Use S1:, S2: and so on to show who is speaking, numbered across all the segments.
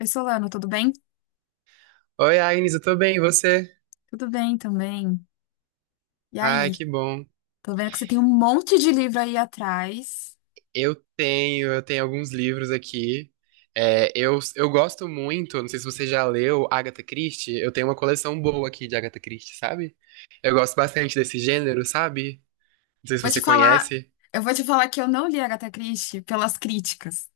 S1: Oi, Solano, tudo bem?
S2: Oi, Agnes, eu tô bem, e você?
S1: Tudo bem também. E
S2: Ai,
S1: aí?
S2: que bom.
S1: Tô vendo que você tem um monte de livro aí atrás.
S2: Eu tenho alguns livros aqui. Eu gosto muito, não sei se você já leu Agatha Christie, eu tenho uma coleção boa aqui de Agatha Christie, sabe? Eu gosto bastante desse gênero, sabe? Não sei se
S1: Vou te
S2: você
S1: falar,
S2: conhece.
S1: eu vou te falar que eu não li Agatha Christie pelas críticas,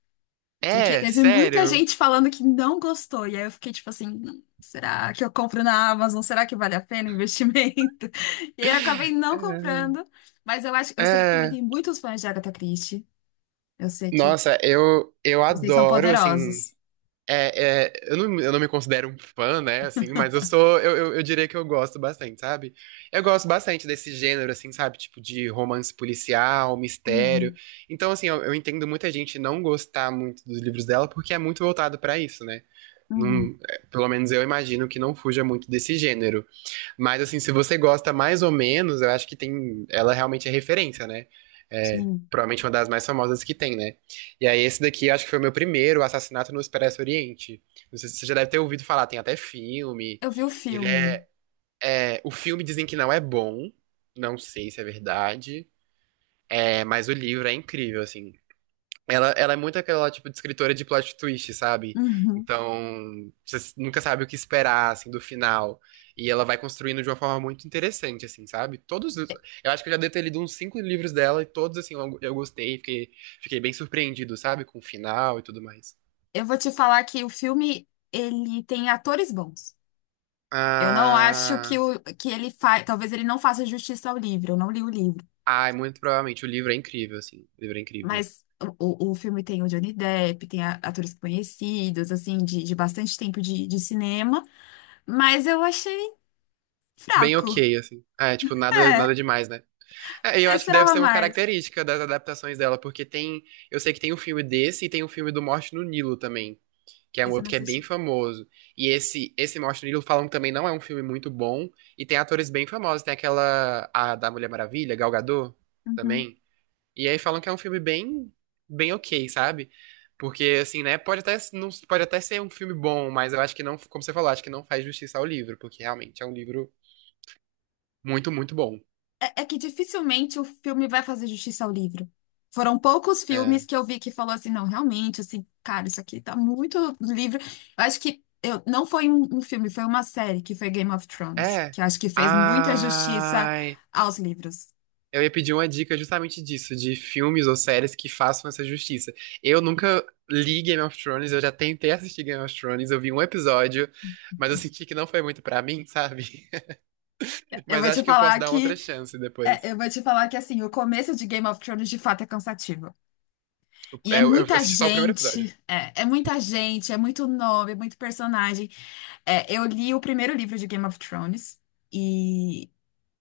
S1: porque
S2: É,
S1: teve muita
S2: sério.
S1: gente falando que não gostou, e aí eu fiquei tipo assim, será que eu compro na Amazon? Será que vale a pena o investimento?" E aí eu acabei não
S2: É.
S1: comprando, mas eu acho, eu sei que também
S2: É.
S1: tem muitos fãs de Agatha Christie. Eu sei que
S2: Nossa, eu
S1: vocês são
S2: adoro, assim.
S1: poderosos.
S2: É, é, eu não me considero um fã, né, assim, mas eu sou, eu diria que eu gosto bastante, sabe? Eu gosto bastante desse gênero, assim, sabe? Tipo, de romance policial, mistério.
S1: Uhum,
S2: Então, assim, eu entendo muita gente não gostar muito dos livros dela porque é muito voltado pra isso, né?
S1: uhum,
S2: Não, é, pelo menos eu imagino que não fuja muito desse gênero. Mas assim, se você gosta mais ou menos, eu acho que tem. Ela realmente é referência, né? É,
S1: sim.
S2: provavelmente uma das mais famosas que tem, né? E aí, esse daqui eu acho que foi o meu primeiro, o Assassinato no Expresso Oriente. Não sei se você já deve ter ouvido falar, tem até filme.
S1: Eu vi o
S2: Ele
S1: filme.
S2: é, é. O filme dizem que não é bom. Não sei se é verdade. É, mas o livro é incrível, assim. Ela é muito aquela, tipo, de escritora de plot twist, sabe?
S1: Uhum.
S2: Então, você nunca sabe o que esperar, assim, do final. E ela vai construindo de uma forma muito interessante, assim, sabe? Eu acho que eu já devo ter lido uns cinco livros dela e todos, assim, eu gostei, fiquei bem surpreendido, sabe? Com o final e tudo mais.
S1: Eu vou te falar que o filme, ele tem atores bons. Eu não acho que,
S2: Ah,
S1: que ele faz. Talvez ele não faça justiça ao livro, eu não li o livro.
S2: ai, muito provavelmente o livro é incrível, assim. O livro é incrível.
S1: Mas o filme tem o Johnny Depp, tem a- atores conhecidos, assim, de bastante tempo de cinema. Mas eu achei
S2: Bem
S1: fraco.
S2: ok, assim. Ah, é, tipo, nada,
S1: É,
S2: nada demais, né? É, eu
S1: eu
S2: acho que deve
S1: esperava
S2: ser uma
S1: mais.
S2: característica das adaptações dela, porque tem, eu sei que tem um filme desse e tem um filme do Morte no Nilo também, que é um
S1: Isso eu não
S2: outro que é bem
S1: assisti.
S2: famoso. E esse Morte no Nilo falam que também não é um filme muito bom e tem atores bem famosos, tem aquela a da Mulher Maravilha, Gal Gadot
S1: Uhum.
S2: também. E aí falam que é um filme bem bem OK, sabe? Porque assim, né, pode até não pode até ser um filme bom, mas eu acho que não, como você falou, acho que não faz justiça ao livro, porque realmente é um livro muito, muito bom.
S1: É que dificilmente o filme vai fazer justiça ao livro. Foram poucos filmes
S2: É.
S1: que eu vi que falou assim, não, realmente, assim, cara, isso aqui tá muito do livro. Eu acho que eu, não foi um, um filme, foi uma série que foi Game of Thrones,
S2: É.
S1: que eu acho que fez muita justiça
S2: Ai.
S1: aos livros.
S2: Eu ia pedir uma dica justamente disso, de filmes ou séries que façam essa justiça. Eu nunca li Game of Thrones, eu já tentei assistir Game of Thrones, eu vi um episódio, mas eu senti que não foi muito pra mim, sabe?
S1: Eu
S2: Mas
S1: vou te
S2: acho que eu posso
S1: falar
S2: dar uma
S1: que,
S2: outra chance depois.
S1: eu vou te falar que assim, o começo de Game of Thrones de fato é cansativo. E é
S2: Eu
S1: muita
S2: assisti só o primeiro episódio.
S1: gente, é muita gente, é muito nome, é muito personagem. É, eu li o primeiro livro de Game of Thrones. E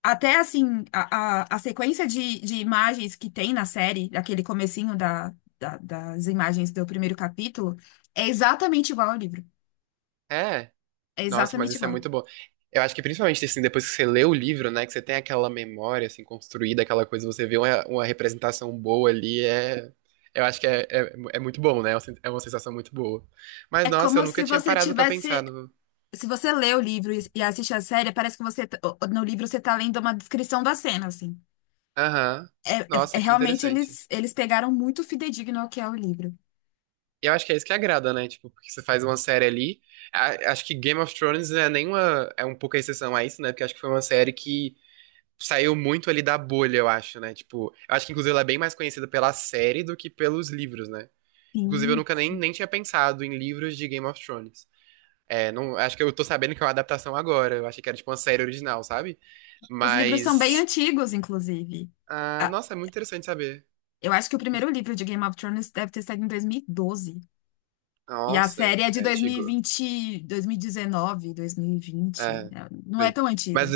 S1: até assim, a sequência de imagens que tem na série, daquele comecinho da, da- das imagens do primeiro capítulo, é exatamente igual ao livro.
S2: É.
S1: É
S2: Nossa, mas
S1: exatamente
S2: isso é
S1: igual.
S2: muito bom. Eu acho que principalmente assim, depois que você lê o livro, né, que você tem aquela memória assim construída, aquela coisa, você vê uma representação boa ali, é, eu acho que é muito bom, né? É uma sensação muito boa. Mas
S1: É
S2: nossa, eu
S1: como
S2: nunca
S1: se
S2: tinha
S1: você
S2: parado pra pensar
S1: tivesse.
S2: no.
S1: Se você lê o livro e assiste a série, parece que você, t- o- no livro você tá lendo uma descrição da cena, assim.
S2: Aham.
S1: É, é- é
S2: Nossa, que
S1: realmente
S2: interessante.
S1: eles, eles pegaram muito fidedigno ao que é o livro.
S2: E eu acho que é isso que agrada, né? Tipo, porque você faz uma série ali. Acho que Game of Thrones é um pouco a exceção a isso, né? Porque acho que foi uma série que saiu muito ali da bolha, eu acho, né? Tipo, eu acho que inclusive ela é bem mais conhecida pela série do que pelos livros, né? Inclusive, eu
S1: Sim.
S2: nunca nem tinha pensado em livros de Game of Thrones. É, não, acho que eu tô sabendo que é uma adaptação agora. Eu achei que era tipo uma série original, sabe?
S1: Os livros são bem
S2: Mas.
S1: antigos, inclusive.
S2: Ah,
S1: Ah,
S2: nossa, é muito interessante saber.
S1: eu acho que o primeiro livro de Game of Thrones deve ter saído em dois mil e doze. E a
S2: Nossa,
S1: série é de
S2: é
S1: dois mil e
S2: antigo.
S1: vinte, dois mil e dezenove, dois mil e vinte, 2020, 2019,
S2: É,
S1: 2020. Né? Não é
S2: foi.
S1: tão
S2: Mas,
S1: antiga.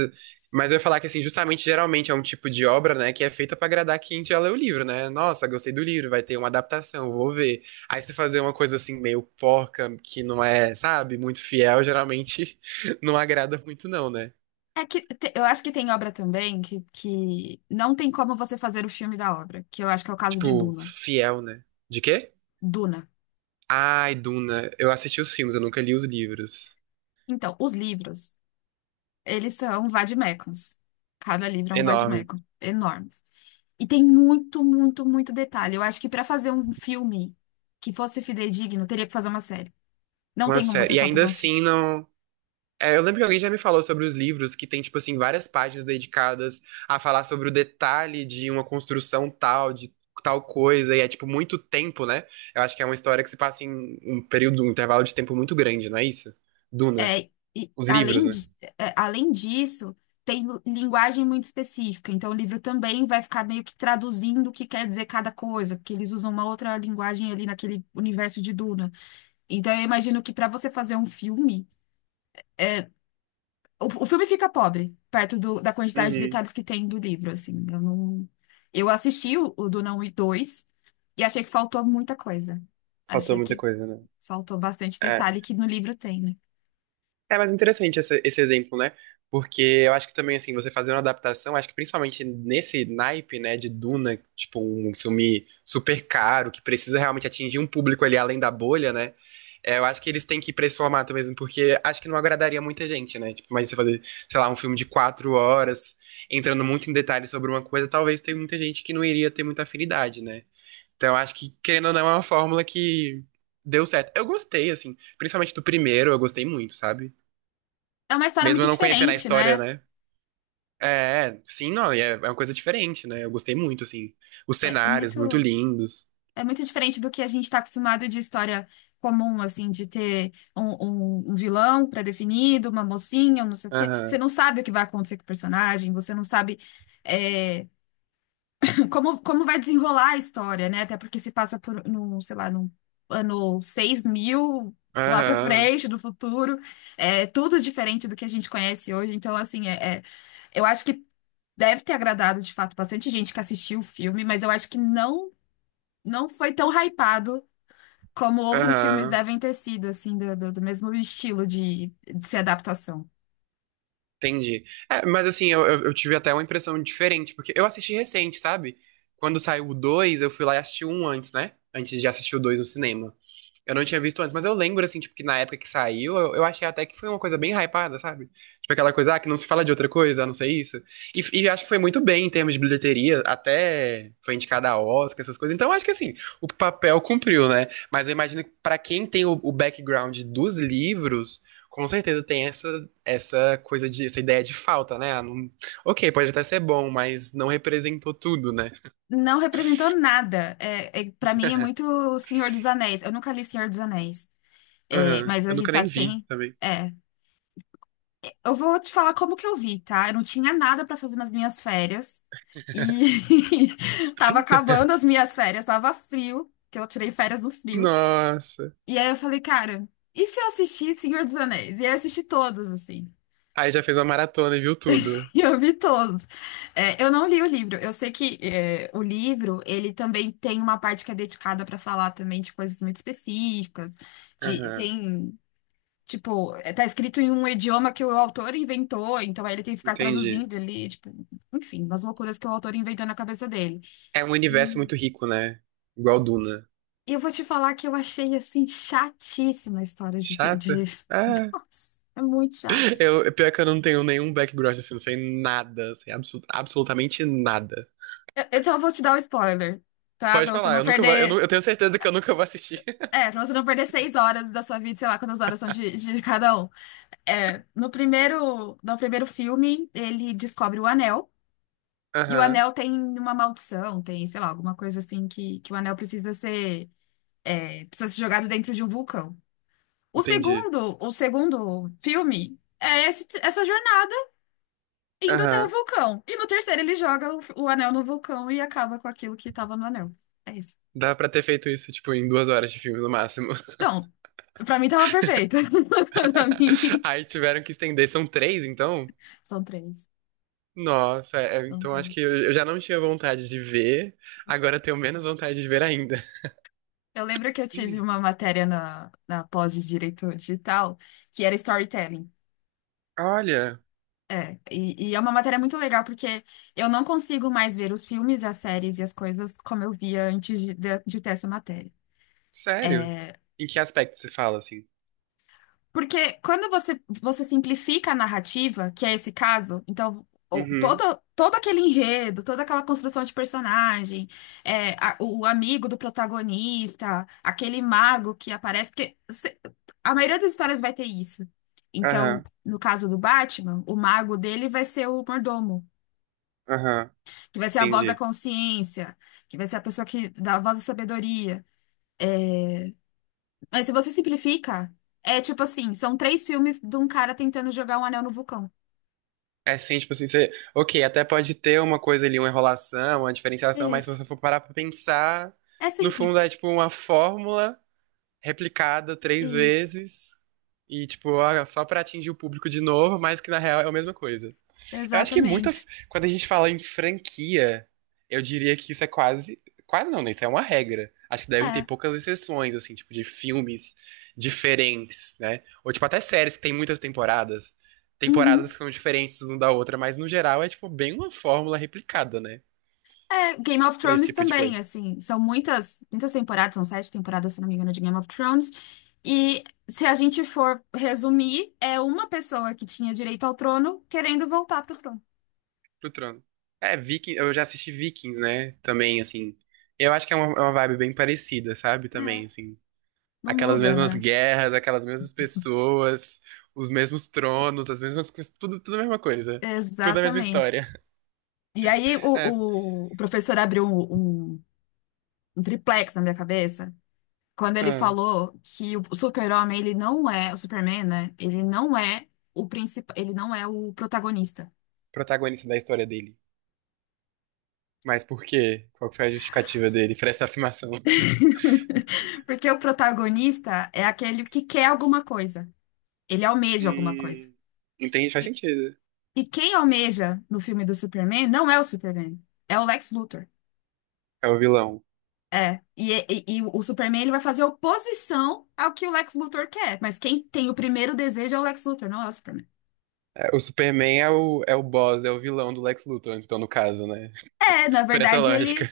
S2: mas eu ia falar que, assim, justamente, geralmente é um tipo de obra, né, que é feita pra agradar quem já leu o livro, né? Nossa, gostei do livro, vai ter uma adaptação, vou ver. Aí você fazer uma coisa, assim, meio porca, que não é, sabe, muito fiel, geralmente não agrada muito, não, né?
S1: É que te- eu acho que tem obra também que não tem como você fazer o filme da obra, que eu acho que é o caso de
S2: Tipo,
S1: Duna.
S2: fiel, né? De quê?
S1: Duna.
S2: Ai, Duna, eu assisti os filmes, eu nunca li os livros.
S1: Então, os livros, eles são vademecums. Cada livro é um
S2: Enorme.
S1: vademecum, enormes. E tem muito, muito, muito detalhe. Eu acho que para fazer um filme que fosse fidedigno, teria que fazer uma série. Não
S2: Uma
S1: tem como você
S2: série. E
S1: só
S2: ainda
S1: fazer um filme.
S2: assim, não. É, eu lembro que alguém já me falou sobre os livros que tem, tipo assim, várias páginas dedicadas a falar sobre o detalhe de uma construção tal, de tal coisa, e é, tipo, muito tempo, né? Eu acho que é uma história que se passa em um período, um intervalo de tempo muito grande, não é isso? Duna.
S1: É, e
S2: Os livros,
S1: além
S2: né?
S1: de, é, além disso, tem linguagem muito específica, então o livro também vai ficar meio que traduzindo o que quer dizer cada coisa, porque eles usam uma outra linguagem ali naquele universo de Duna. Então eu imagino que para você fazer um filme, o filme fica pobre, perto do- da quantidade de
S2: Uhum.
S1: detalhes que tem do livro, assim. Eu não, eu assisti o Duna 1 e 2 e achei que faltou muita coisa.
S2: Faltou
S1: Achei
S2: muita
S1: que
S2: coisa, né?
S1: faltou bastante
S2: É.
S1: detalhe que no livro tem, né?
S2: É mais interessante esse exemplo, né? Porque eu acho que também, assim, você fazer uma adaptação, acho que principalmente nesse naipe, né, de Duna, tipo, um filme super caro, que precisa realmente atingir um público ali além da bolha, né? É, eu acho que eles têm que ir pra esse formato mesmo, porque acho que não agradaria muita gente, né? Tipo, imagina você fazer, sei lá, um filme de 4 horas, entrando muito em detalhes sobre uma coisa, talvez tenha muita gente que não iria ter muita afinidade, né? Então, eu acho que, querendo ou não, é uma fórmula que deu certo. Eu gostei, assim, principalmente do primeiro, eu gostei muito, sabe?
S1: É uma história
S2: Mesmo
S1: muito
S2: eu não conhecendo a
S1: diferente,
S2: história,
S1: né?
S2: né? É, é, sim, não, e é uma coisa diferente, né? Eu gostei muito, assim. Os
S1: É, é
S2: cenários, muito
S1: muito.
S2: lindos.
S1: É muito diferente do que a gente está acostumado de história comum, assim, de ter um vilão pré-definido, uma mocinha, um não sei o quê. Você
S2: Aham,
S1: não sabe o que vai acontecer com o personagem, você não sabe é, como vai desenrolar a história, né? Até porque se passa por, no sei lá, no ano 6 mil, lá pra
S2: aham,
S1: frente, no futuro. É tudo diferente do que a gente conhece hoje. Então, assim, eu acho que deve ter agradado, de fato, bastante gente que assistiu o filme, mas eu acho que não, não foi tão hypado como outros filmes
S2: aham.
S1: devem ter sido, assim, do mesmo estilo de ser adaptação.
S2: Entendi. É, mas assim, eu tive até uma impressão diferente, porque eu assisti recente, sabe? Quando saiu o 2, eu fui lá e assisti um antes, né? Antes de assistir o 2 no cinema. Eu não tinha visto antes, mas eu lembro, assim, tipo, que na época que saiu, eu achei até que foi uma coisa bem hypada, sabe? Tipo, aquela coisa, ah, que não se fala de outra coisa, a não ser isso. E acho que foi muito bem em termos de bilheteria, até foi indicada a Oscar, essas coisas. Então, acho que, assim, o papel cumpriu, né? Mas eu imagino que pra quem tem o background dos livros, com certeza tem essa coisa de, essa ideia de falta, né? Ah, ok, pode até ser bom, mas não representou tudo, né?
S1: Não representou nada. É, para mim é muito Senhor dos Anéis. Eu nunca li Senhor dos Anéis. É,
S2: Aham.
S1: mas a
S2: Eu
S1: gente
S2: nunca nem
S1: sabe que
S2: vi
S1: tem.
S2: também.
S1: É. Eu vou te falar como que eu vi, tá? Eu não tinha nada pra fazer nas minhas férias. E tava acabando as minhas férias, tava frio, que eu tirei férias no frio.
S2: Nossa.
S1: E aí eu falei, cara, e se eu assistir Senhor dos Anéis? E aí eu assisti todos, assim.
S2: Aí já fez uma maratona e viu tudo.
S1: Eu vi todos. É, eu não li o livro. Eu sei que o livro ele também tem uma parte que é dedicada para falar também de coisas muito específicas. De
S2: Aham,
S1: tem, tá escrito em um idioma que o autor inventou, então aí ele tem que ficar
S2: entendi.
S1: traduzindo ali, tipo, enfim, umas loucuras que o autor inventou na cabeça dele.
S2: É um universo
S1: Hum.
S2: muito rico, né? Igual Duna.
S1: E eu vou te falar que eu achei assim chatíssima a história de...
S2: Chata? Ah,
S1: Nossa, é muito chato.
S2: eu, é pior que eu não tenho nenhum background assim, não sei nada, sei absolutamente nada.
S1: Eu- então eu vou te dar um spoiler, tá?
S2: Pode
S1: Pra você
S2: falar,
S1: não
S2: eu nunca vou, eu,
S1: perder.
S2: nu- eu tenho certeza que eu nunca vou assistir.
S1: É, pra você não perder 6 horas da sua vida, sei lá quantas horas são de cada um. É, no primeiro filme, ele descobre o anel. E o
S2: Aham,
S1: anel tem uma maldição, tem, sei lá, alguma coisa assim que o anel precisa ser, precisa ser jogado dentro de um vulcão.
S2: entendi.
S1: O segundo filme é esse- essa jornada indo até o
S2: Aham.
S1: vulcão. E no terceiro ele joga o anel no vulcão e acaba com aquilo que tava no anel. É isso.
S2: Dá pra ter feito isso, tipo, em 2 horas de filme no máximo.
S1: Não, pra mim tava perfeito. Pra mim,
S2: Aí tiveram que estender, são três, então?
S1: são três.
S2: Nossa, é, então acho que
S1: Completo.
S2: eu já não tinha vontade de ver, agora eu tenho menos vontade de ver ainda.
S1: Eu lembro que eu tive uma matéria na, na pós de Direito Digital que era storytelling.
S2: Olha,
S1: É, é uma matéria muito legal porque eu não consigo mais ver os filmes, as séries e as coisas como eu via antes de, de ter essa matéria.
S2: sério? Em que aspecto você fala assim?
S1: Porque quando você, você simplifica a narrativa, que é esse caso, então o- todo,
S2: Uhum,
S1: todo aquele enredo, toda aquela construção de personagem, a- o amigo do protagonista, aquele mago que aparece, porque se- a maioria das histórias vai ter isso. Então,
S2: aham,
S1: no caso do Batman, o mago dele vai ser o mordomo,
S2: aham,
S1: que vai ser a voz da
S2: entendi.
S1: consciência, que vai ser a pessoa que dá a voz da sabedoria. É, Mas se você simplifica, é tipo assim, são três filmes de um cara tentando jogar um anel no vulcão.
S2: É sim, tipo assim, você. Ok, até pode ter uma coisa ali, uma enrolação, uma diferenciação, mas se
S1: Isso.
S2: você for parar pra pensar,
S1: É
S2: no fundo
S1: simples.
S2: é tipo uma fórmula replicada três
S1: Isso.
S2: vezes e, tipo, ó, só pra atingir o público de novo, mas que na real é a mesma coisa. Eu acho que muita.
S1: Exatamente.
S2: Quando a gente fala em franquia, eu diria que isso é quase. Quase não, né? Isso é uma regra. Acho que devem ter
S1: É.
S2: poucas exceções, assim, tipo, de filmes diferentes, né? Ou, tipo, até séries que tem muitas temporadas. Temporadas
S1: Uhum.
S2: que são diferentes uma da outra, mas no geral é, tipo, bem uma fórmula replicada, né?
S1: É, Game of
S2: Pra esse
S1: Thrones
S2: tipo de
S1: também,
S2: coisa.
S1: assim, são muitas, muitas temporadas, são 7 temporadas, se não me engano, de Game of Thrones. E se a gente for resumir, é uma pessoa que tinha direito ao trono querendo voltar pro trono.
S2: Pro Trono. É, Viking, eu já assisti Vikings, né? Também, assim. Eu acho que é uma vibe bem parecida, sabe?
S1: É,
S2: Também, assim.
S1: não
S2: Aquelas
S1: muda,
S2: mesmas
S1: né?
S2: guerras, aquelas mesmas pessoas, os mesmos tronos, as mesmas coisas, tudo, tudo a mesma coisa. Tudo a mesma
S1: Exatamente.
S2: história.
S1: E aí
S2: É,
S1: o professor abriu um triplex na minha cabeça. Quando ele
S2: ah,
S1: falou que o Super-Homem, ele não é o Superman, né? Ele não é o principal, ele não é o protagonista.
S2: protagonista da história dele. Mas por quê? Qual que foi a justificativa dele pra essa afirmação?
S1: Porque o protagonista é aquele que quer alguma coisa. Ele almeja alguma coisa.
S2: Hum, entende? Faz
S1: E,
S2: sentido.
S1: e quem almeja no filme do Superman não é o Superman, é o Lex Luthor.
S2: É o vilão.
S1: É, e o Superman ele vai fazer oposição ao que o Lex Luthor quer, mas quem tem o primeiro desejo é o Lex Luthor, não é o Superman.
S2: É, o Superman é o boss, é o vilão do Lex Luthor, então, no caso, né?
S1: É, na
S2: Por essa
S1: verdade, ele.
S2: lógica.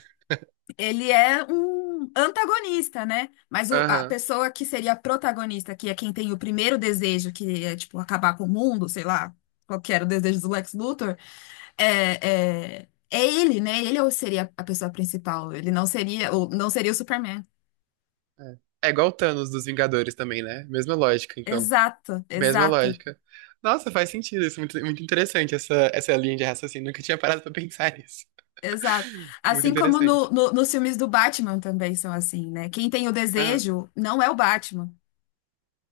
S1: Ele é um antagonista, né? Mas o- a
S2: Aham.
S1: pessoa que seria a protagonista, que é quem tem o primeiro desejo, que é, tipo, acabar com o mundo, sei lá, qual que era o desejo do Lex Luthor, é ele, né? Ele ou seria a pessoa principal. Ele não seria, ou não seria o Superman.
S2: É. É igual o Thanos dos Vingadores também, né? Mesma lógica, então.
S1: Exato,
S2: Mesma
S1: exato,
S2: lógica. Nossa, faz sentido isso. Muito, muito interessante essa linha de raciocínio. Nunca tinha parado pra pensar nisso.
S1: exato.
S2: Muito
S1: Assim como
S2: interessante.
S1: nos filmes do Batman também são assim, né? Quem tem o
S2: Aham,
S1: desejo não é o Batman.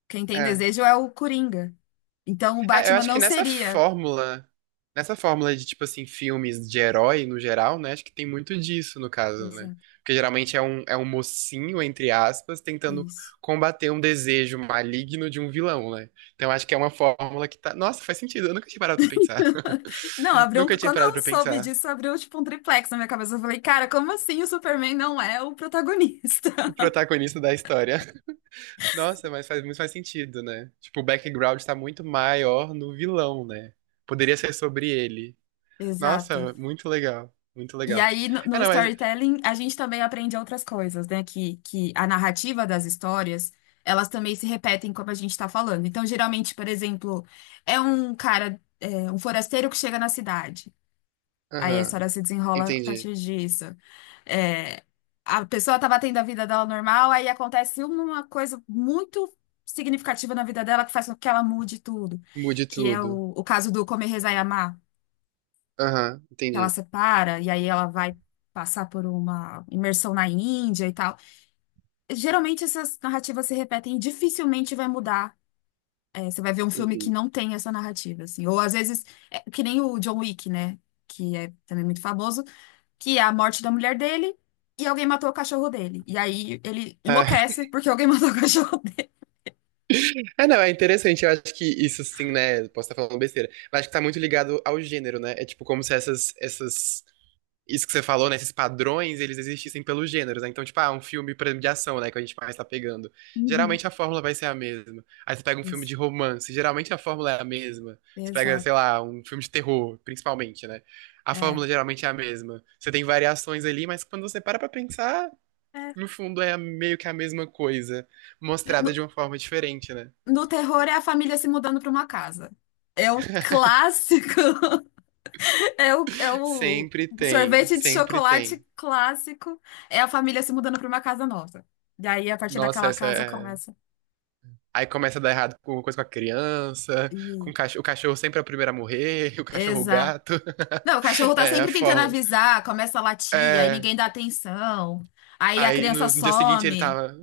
S1: Quem tem
S2: é.
S1: desejo é o Coringa. Então o
S2: É, eu
S1: Batman
S2: acho que
S1: não
S2: nessa
S1: seria.
S2: fórmula, nessa fórmula de, tipo assim, filmes de herói no geral, né? Acho que tem muito disso no caso, né?
S1: Exato.
S2: Porque geralmente é um mocinho, entre aspas, tentando
S1: Isso.
S2: combater um desejo maligno de um vilão, né? Então acho que é uma fórmula que tá. Nossa, faz sentido. Eu nunca tinha parado pra pensar.
S1: Não, abriu um...
S2: Nunca tinha
S1: Quando
S2: parado
S1: eu
S2: pra
S1: soube
S2: pensar.
S1: disso, abriu tipo um triplex na minha cabeça. Eu falei, cara, como assim o Superman não é o protagonista?
S2: O protagonista da história. Nossa, mas faz muito mais sentido, né? Tipo, o background tá muito maior no vilão, né? Poderia ser sobre ele.
S1: Exato.
S2: Nossa, muito legal. Muito
S1: E
S2: legal.
S1: aí,
S2: Ah,
S1: no
S2: não, mas.
S1: storytelling, a gente também aprende outras coisas, né? Que a narrativa das histórias, elas também se repetem como a gente tá falando. Então, geralmente, por exemplo, é um cara, é, um forasteiro que chega na cidade. Aí a
S2: Aham,
S1: história se desenrola a
S2: entendi.
S1: partir disso. É, a pessoa estava tendo a vida dela normal, aí acontece uma coisa muito significativa na vida dela que faz com que ela mude tudo,
S2: Mude
S1: que é
S2: tudo.
S1: o caso do Comer, Rezar e Amar,
S2: Aham,
S1: que ela
S2: entendi.
S1: separa e aí ela vai passar por uma imersão na Índia e tal. Geralmente essas narrativas se repetem e dificilmente vai mudar. É, você vai ver um filme que
S2: Uhum.
S1: não tem essa narrativa, assim. Ou às vezes, é, que nem o John Wick, né? Que é também muito famoso. Que é a morte da mulher dele e alguém matou o cachorro dele. E aí ele
S2: Ah,
S1: enlouquece porque alguém matou o cachorro dele.
S2: ah, não, é interessante. Eu acho que isso sim, né? Posso estar falando besteira. Mas acho que tá muito ligado ao gênero, né? É tipo como se essas isso que você falou, né? Esses padrões, eles existissem pelos gêneros, né? Então, tipo, ah, um filme por exemplo, de ação, né? Que a gente mais tá pegando.
S1: Uhum.
S2: Geralmente a fórmula vai ser a mesma. Aí você pega um filme
S1: Ex-
S2: de romance, geralmente a fórmula é a mesma. Você pega, sei
S1: exato.
S2: lá, um filme de terror, principalmente, né? A
S1: É.
S2: fórmula geralmente é a mesma. Você tem variações ali, mas quando você para pra pensar,
S1: É.
S2: no fundo é meio que a mesma coisa, mostrada
S1: No,
S2: de uma forma diferente, né?
S1: no terror é a família se mudando para uma casa. É o clássico. É o
S2: Sempre tem,
S1: sorvete de
S2: sempre
S1: chocolate
S2: tem.
S1: clássico. É a família se mudando para uma casa nova. E aí, a partir
S2: Nossa,
S1: daquela
S2: essa
S1: casa,
S2: é
S1: começa.
S2: Aí começa a dar errado com coisa com a criança, com
S1: E...
S2: o cachorro. O cachorro sempre é o primeiro a morrer, o cachorro o gato.
S1: Não, o cachorro tá
S2: É, a
S1: sempre tentando
S2: forma.
S1: avisar, começa a latir, aí
S2: É.
S1: ninguém dá atenção, aí a
S2: Aí
S1: criança
S2: no dia seguinte ele
S1: some.
S2: tava.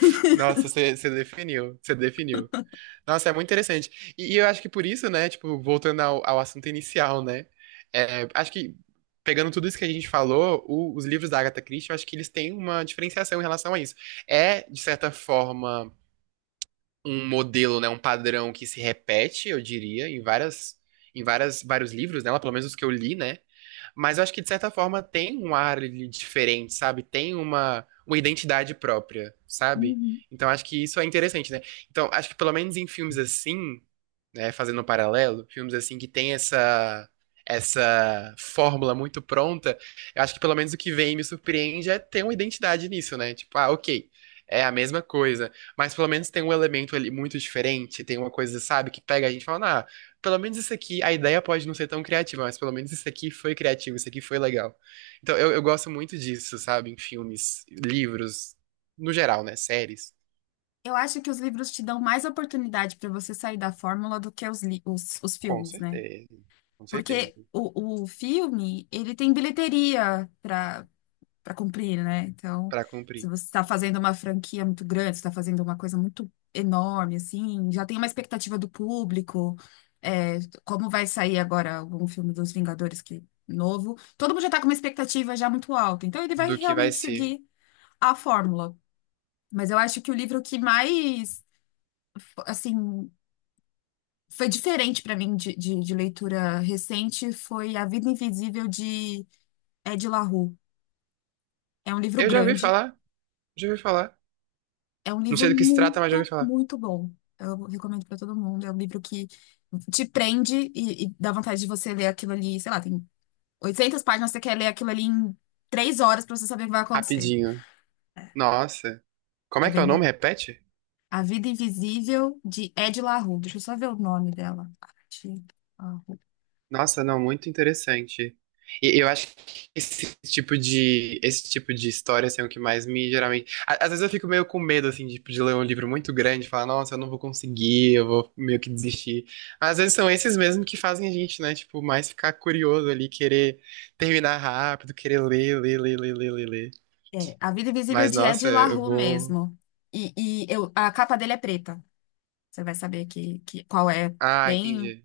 S2: Nossa, você definiu, você definiu. Nossa, é muito interessante. E eu acho que por isso, né, tipo, voltando ao assunto inicial, né? É, acho que pegando tudo isso que a gente falou, os livros da Agatha Christie, eu acho que eles têm uma diferenciação em relação a isso. É, de certa forma um modelo, né, um padrão que se repete, eu diria, em várias vários livros dela, pelo menos os que eu li, né? Mas eu acho que de certa forma tem um ar ali diferente, sabe? Tem uma identidade própria, sabe?
S1: Uhum.
S2: Então acho que isso é interessante, né? Então acho que pelo menos em filmes assim, né, fazendo um paralelo, filmes assim que tem essa fórmula muito pronta, eu acho que pelo menos o que vem e me surpreende é ter uma identidade nisso, né? Tipo, ah, ok, é a mesma coisa, mas pelo menos tem um elemento ali muito diferente, tem uma coisa, sabe, que pega a gente e fala, ah, pelo menos isso aqui, a ideia pode não ser tão criativa, mas pelo menos isso aqui foi criativo, isso aqui foi legal. Então eu gosto muito disso, sabe, em filmes, livros, no geral, né? Séries.
S1: Eu acho que os livros te dão mais oportunidade para você sair da fórmula do que os
S2: Com
S1: filmes, né?
S2: certeza, com certeza.
S1: Porque o filme, ele tem bilheteria para cumprir, né? Então,
S2: Pra
S1: se
S2: cumprir.
S1: você está fazendo uma franquia muito grande, você está fazendo uma coisa muito enorme, assim, já tem uma expectativa do público. É, como vai sair agora um filme dos Vingadores que novo? Todo mundo já está com uma expectativa já muito alta. Então, ele vai
S2: Do que vai
S1: realmente
S2: ser.
S1: seguir a fórmula. Mas eu acho que o livro que mais, assim, foi diferente para mim de, de leitura recente foi A Vida Invisível de Ed La Rue. É um livro
S2: Eu já ouvi
S1: grande.
S2: falar, já ouvi falar.
S1: É um
S2: Não
S1: livro
S2: sei do que se trata, mas já ouvi
S1: muito,
S2: falar.
S1: muito bom. Eu recomendo para todo mundo. É um livro que te prende e dá vontade de você ler aquilo ali. Sei lá, tem 800 páginas, você quer ler aquilo ali em 3 horas para você saber o que vai acontecer.
S2: Rapidinho. Nossa. Como
S1: É
S2: é que é
S1: bem
S2: o nome?
S1: bom.
S2: Repete?
S1: A Vida Invisível de Ed La Rue. Deixa eu só ver o nome dela. Ed La Rue.
S2: Nossa, não, muito interessante. E eu acho que esse tipo de história assim, é o que mais me geralmente. A- às vezes eu fico meio com medo assim de ler um livro muito grande, e falar, nossa, eu não vou conseguir, eu vou meio que desistir. Mas às vezes são esses mesmo que fazem a gente, né? Tipo, mais ficar curioso ali, querer terminar rápido, querer ler, ler, ler, ler, ler, ler, ler.
S1: É, A Vida Invisível
S2: Mas
S1: de
S2: nossa,
S1: Ed La
S2: eu
S1: Rue
S2: vou
S1: mesmo. E eu, a capa dele é preta. Você vai saber qual é.
S2: Ah,
S1: Bem
S2: entendi.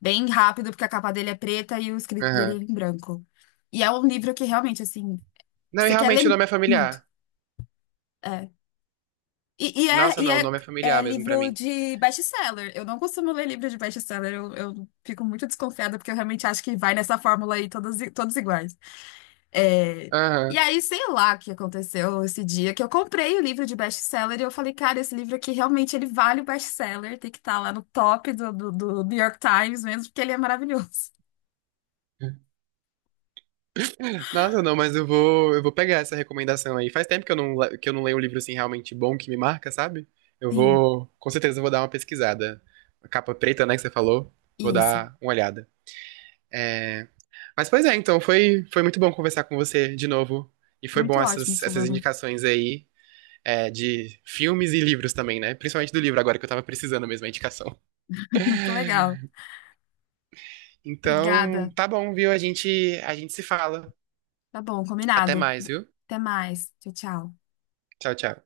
S1: Bem rápido, porque a capa dele é preta e o escrito dele
S2: Aham.
S1: é em branco. E é um livro que realmente, assim,
S2: Não, e
S1: você quer
S2: realmente o
S1: ler
S2: nome é
S1: muito.
S2: familiar.
S1: É.
S2: Nossa, não, o
S1: É,
S2: nome é
S1: é
S2: familiar mesmo pra
S1: livro
S2: mim.
S1: de best-seller. Eu não costumo ler livro de best-seller. Eu fico muito desconfiada, porque eu realmente acho que vai nessa fórmula aí, todos, i- todos iguais. É, e
S2: Aham.
S1: aí, sei lá o que aconteceu esse dia, que eu comprei o livro de best-seller e eu falei, cara, esse livro aqui realmente ele vale o best-seller, tem que estar lá no top do New York Times mesmo, porque ele é maravilhoso.
S2: Nossa, não, mas eu vou pegar essa recomendação aí. Faz tempo que eu não, que eu não leio um livro assim realmente bom que me marca, sabe? Eu
S1: Sim,
S2: vou, com certeza, eu vou dar uma pesquisada. A capa preta, né, que você falou. Vou
S1: isso.
S2: dar uma olhada. É... Mas pois é, então foi, foi muito bom conversar com você de novo. E foi
S1: Muito
S2: bom
S1: ótimo,
S2: essas
S1: Solano.
S2: indicações aí, é, de filmes e livros também, né? Principalmente do livro agora que eu tava precisando mesmo a indicação.
S1: Muito legal.
S2: Então,
S1: Obrigada.
S2: tá bom, viu? A gente se fala.
S1: Tá bom,
S2: Até
S1: combinado.
S2: mais, viu?
S1: Até mais. Tchau, tchau.
S2: Tchau, tchau.